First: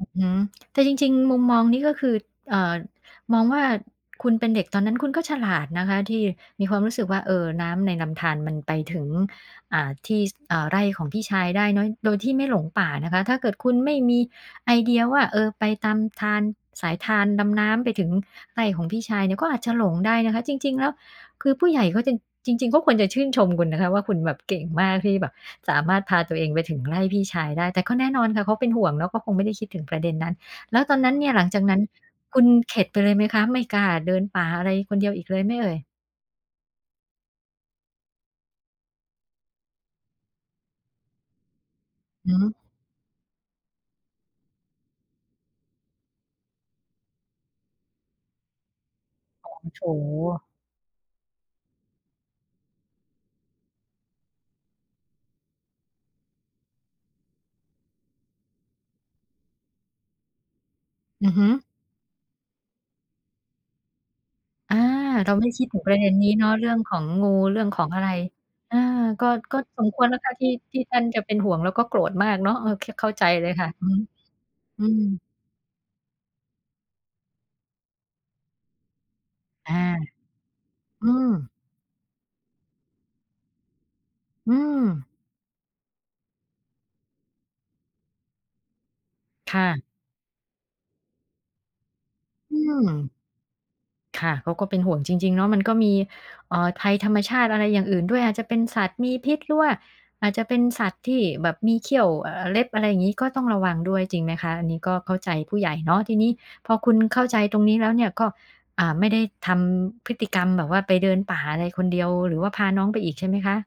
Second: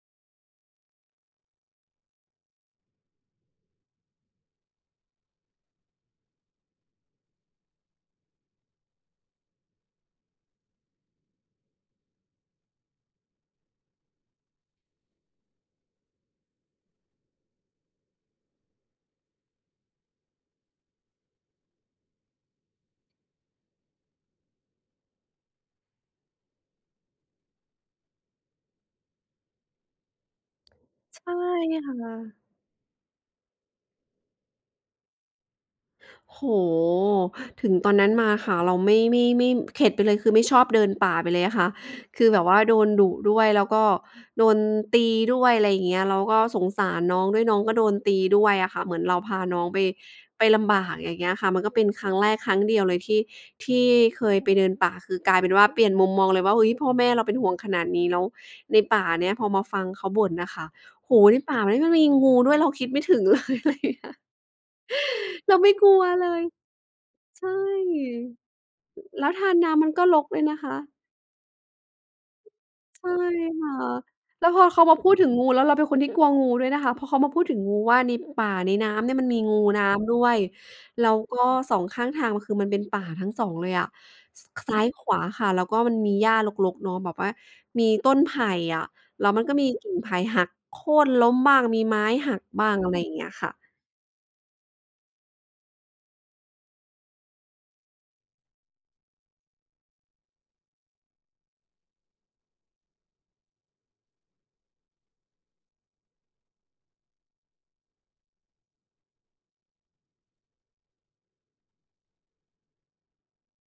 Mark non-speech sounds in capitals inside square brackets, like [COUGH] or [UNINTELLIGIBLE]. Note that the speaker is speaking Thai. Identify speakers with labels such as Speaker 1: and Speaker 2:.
Speaker 1: อือฮึ แต่จริง ๆ มุมมองนี้ก็คือ เอ่อ มองว่า คุณเป็นเด็กตอนนั้น คุณก็ฉลาดนะคะที่มีความรู้สึกว่า เอ่อ น้ำในลำธารมันไปถึง อ่า ที่ ส อ่า ไร่ของพี่ชายได้เนาะ โดยที่ไม่หลงป่านะคะ ถ้าเกิดคุณไม่มีไอเดียว่า เอ่อ ไปตามธาร สายธาร ลำน้ำไปถึงไร่ของพี่ชายเนี่ย ก็อาจจะหลงได้นะคะ จริง ๆ แล้ว คือผู้ใหญ่เขาจึน จริง ๆ เขาควรจะชื่นชมคุณนะคะว่า คุณแบบเก่งมากที่แบบสามารถพาตัวเองไปถึง ไร่พี่ชายได้ แต่ก็แน่นอนค่ะ เขาเป็นห่วงเนาะ เขาคงไม่ได้คิดถึงประเด็นนั้น แล้วตอนนั้น
Speaker 2: ใช
Speaker 1: เนี่
Speaker 2: ่
Speaker 1: ย หลังจากนั้น
Speaker 2: ค่ะ
Speaker 1: คุณเข็ดไปเลยไหมคะ? ไม่กล้าเดินป่าอะไรคนเดียวอีกเลยไหมเอ่ย?
Speaker 2: โอ้โฮ ถึงตอนนั้นมาค่ะ เราไม่ ไม่ มี่ม เข็ดไปเลย คือไม่ชอบเดินป่าไปเลยอะค่ะ คื
Speaker 1: อ
Speaker 2: อ
Speaker 1: ือ
Speaker 2: แบ
Speaker 1: ฮ
Speaker 2: บ
Speaker 1: ึ
Speaker 2: ว่าโดนดุด้วย แล้วก็โดนตีด้วย ไรเงี้ย แล้วก็สงสารน้องด้วย น้องก็โดนตีด้วยอะค่ะ เหมือนเราพาน้องไป
Speaker 1: [UNINTELLIGIBLE] โฉ
Speaker 2: ไปลำบาก อย่างเงี้ยค่ะ มันก็เป็นครั้งแรกครั้งเดียวเลยที่ ที่เคยไปเดินป่า คือกลายเป็นว่า เปลี่ยนมุมมองเลยว่า เฮ้ย พ่อแม่เราเป็นห่วง ขนาดนี้ แล้วในป่าเนี้ย พอมาฟังเขาบ่นน่ะค่ะ โอ้โ
Speaker 1: อ
Speaker 2: ฮ
Speaker 1: ือ
Speaker 2: ใน
Speaker 1: ฮึ
Speaker 2: ป่ามันก็มีงูด้วย เราคิดไม่ถึง เลย ไรเงี้ย
Speaker 1: อา เราไม่ได
Speaker 2: เ
Speaker 1: ้
Speaker 2: รา
Speaker 1: คิด
Speaker 2: ไม่
Speaker 1: ถึ
Speaker 2: ก
Speaker 1: งป
Speaker 2: ล
Speaker 1: ร
Speaker 2: ั
Speaker 1: ะเ
Speaker 2: ว
Speaker 1: ด็นน
Speaker 2: เ
Speaker 1: ี้
Speaker 2: ล
Speaker 1: เ
Speaker 2: ย
Speaker 1: นาะ เรื่องของงู
Speaker 2: ใช
Speaker 1: เร
Speaker 2: ่
Speaker 1: ื่องของอะไร อา
Speaker 2: แ
Speaker 1: ก
Speaker 2: ล
Speaker 1: ็
Speaker 2: ้วทา
Speaker 1: ก
Speaker 2: น
Speaker 1: ็
Speaker 2: นา
Speaker 1: ส
Speaker 2: มั
Speaker 1: ม
Speaker 2: น
Speaker 1: ค
Speaker 2: ก็
Speaker 1: วรแล้
Speaker 2: ร
Speaker 1: วค
Speaker 2: ก
Speaker 1: ่ะ
Speaker 2: ด้ว
Speaker 1: ท
Speaker 2: ย
Speaker 1: ี่
Speaker 2: นะค
Speaker 1: ท
Speaker 2: ะ
Speaker 1: ี่ท่านจะเป็นห่วงแล้วก็โกรธมากเนาะ โอเค
Speaker 2: ใ
Speaker 1: เ
Speaker 2: ช
Speaker 1: ข้
Speaker 2: ่
Speaker 1: าใจเลย
Speaker 2: ค
Speaker 1: ค่ะ
Speaker 2: ่ะ
Speaker 1: อือฮึ
Speaker 2: แล้วพอเข
Speaker 1: อื
Speaker 2: ามาพูด
Speaker 1: อ
Speaker 2: ถึงงู แล้วเราเป็นคนที่กลัวงูด้วยนะคะ พอเขามาพูดถึงงูว่า ในป่า ในน้ำเนี่ยมันมีงู
Speaker 1: อา
Speaker 2: น้ำด้วย แ
Speaker 1: อ
Speaker 2: ล
Speaker 1: ื
Speaker 2: ้วก็
Speaker 1: ม
Speaker 2: 2 ข้างทางม่ะ คือมันเป็นป่าทั้ง 2 เลยอะ ส
Speaker 1: อื
Speaker 2: ข ซ้าย-ข
Speaker 1: ม
Speaker 2: วาค่ะ แล้วก็มันมีหญ้ารก ๆ เนาะ แบบว่ามีต้นไผ่อะ แล้วมัน
Speaker 1: ค
Speaker 2: ก็
Speaker 1: ่
Speaker 2: มี
Speaker 1: ะ
Speaker 2: กิ่งไผ่หักโค่นล้มบ้าง มีไม้หัก
Speaker 1: อื
Speaker 2: บ้าง อะไรอย่
Speaker 1: ม
Speaker 2: างเงี้ยค่ะ
Speaker 1: ค่ะ เขาก็เป็นห่วงจริง ๆ เนาะ มัน ก็มี เอ่อ ภัยธรรมชาติอะไรอย่างอื่นด้วย อาจจะเป็นสัตว์มีพิษ หรือว่าอาจจะเป็นสัตว์ที่แบบมีเขี้ยว เอ่อ เล็บ อะไรงี้ ก็ต้องระวังด้วย จริงไหมคะ? อันนี้ก็เข้าใจผู้ใหญ่เนาะ ทีนี้พอคุณ เข้าใจตรงนี้แล้วเนี่ยก็ อ่า ไม่ได้ทำพฤติกรรมแบบว่าไปเดินป่าอะไรคนเดียว หรือว่าพาน้องไปอีก ใช่ไหมคะ?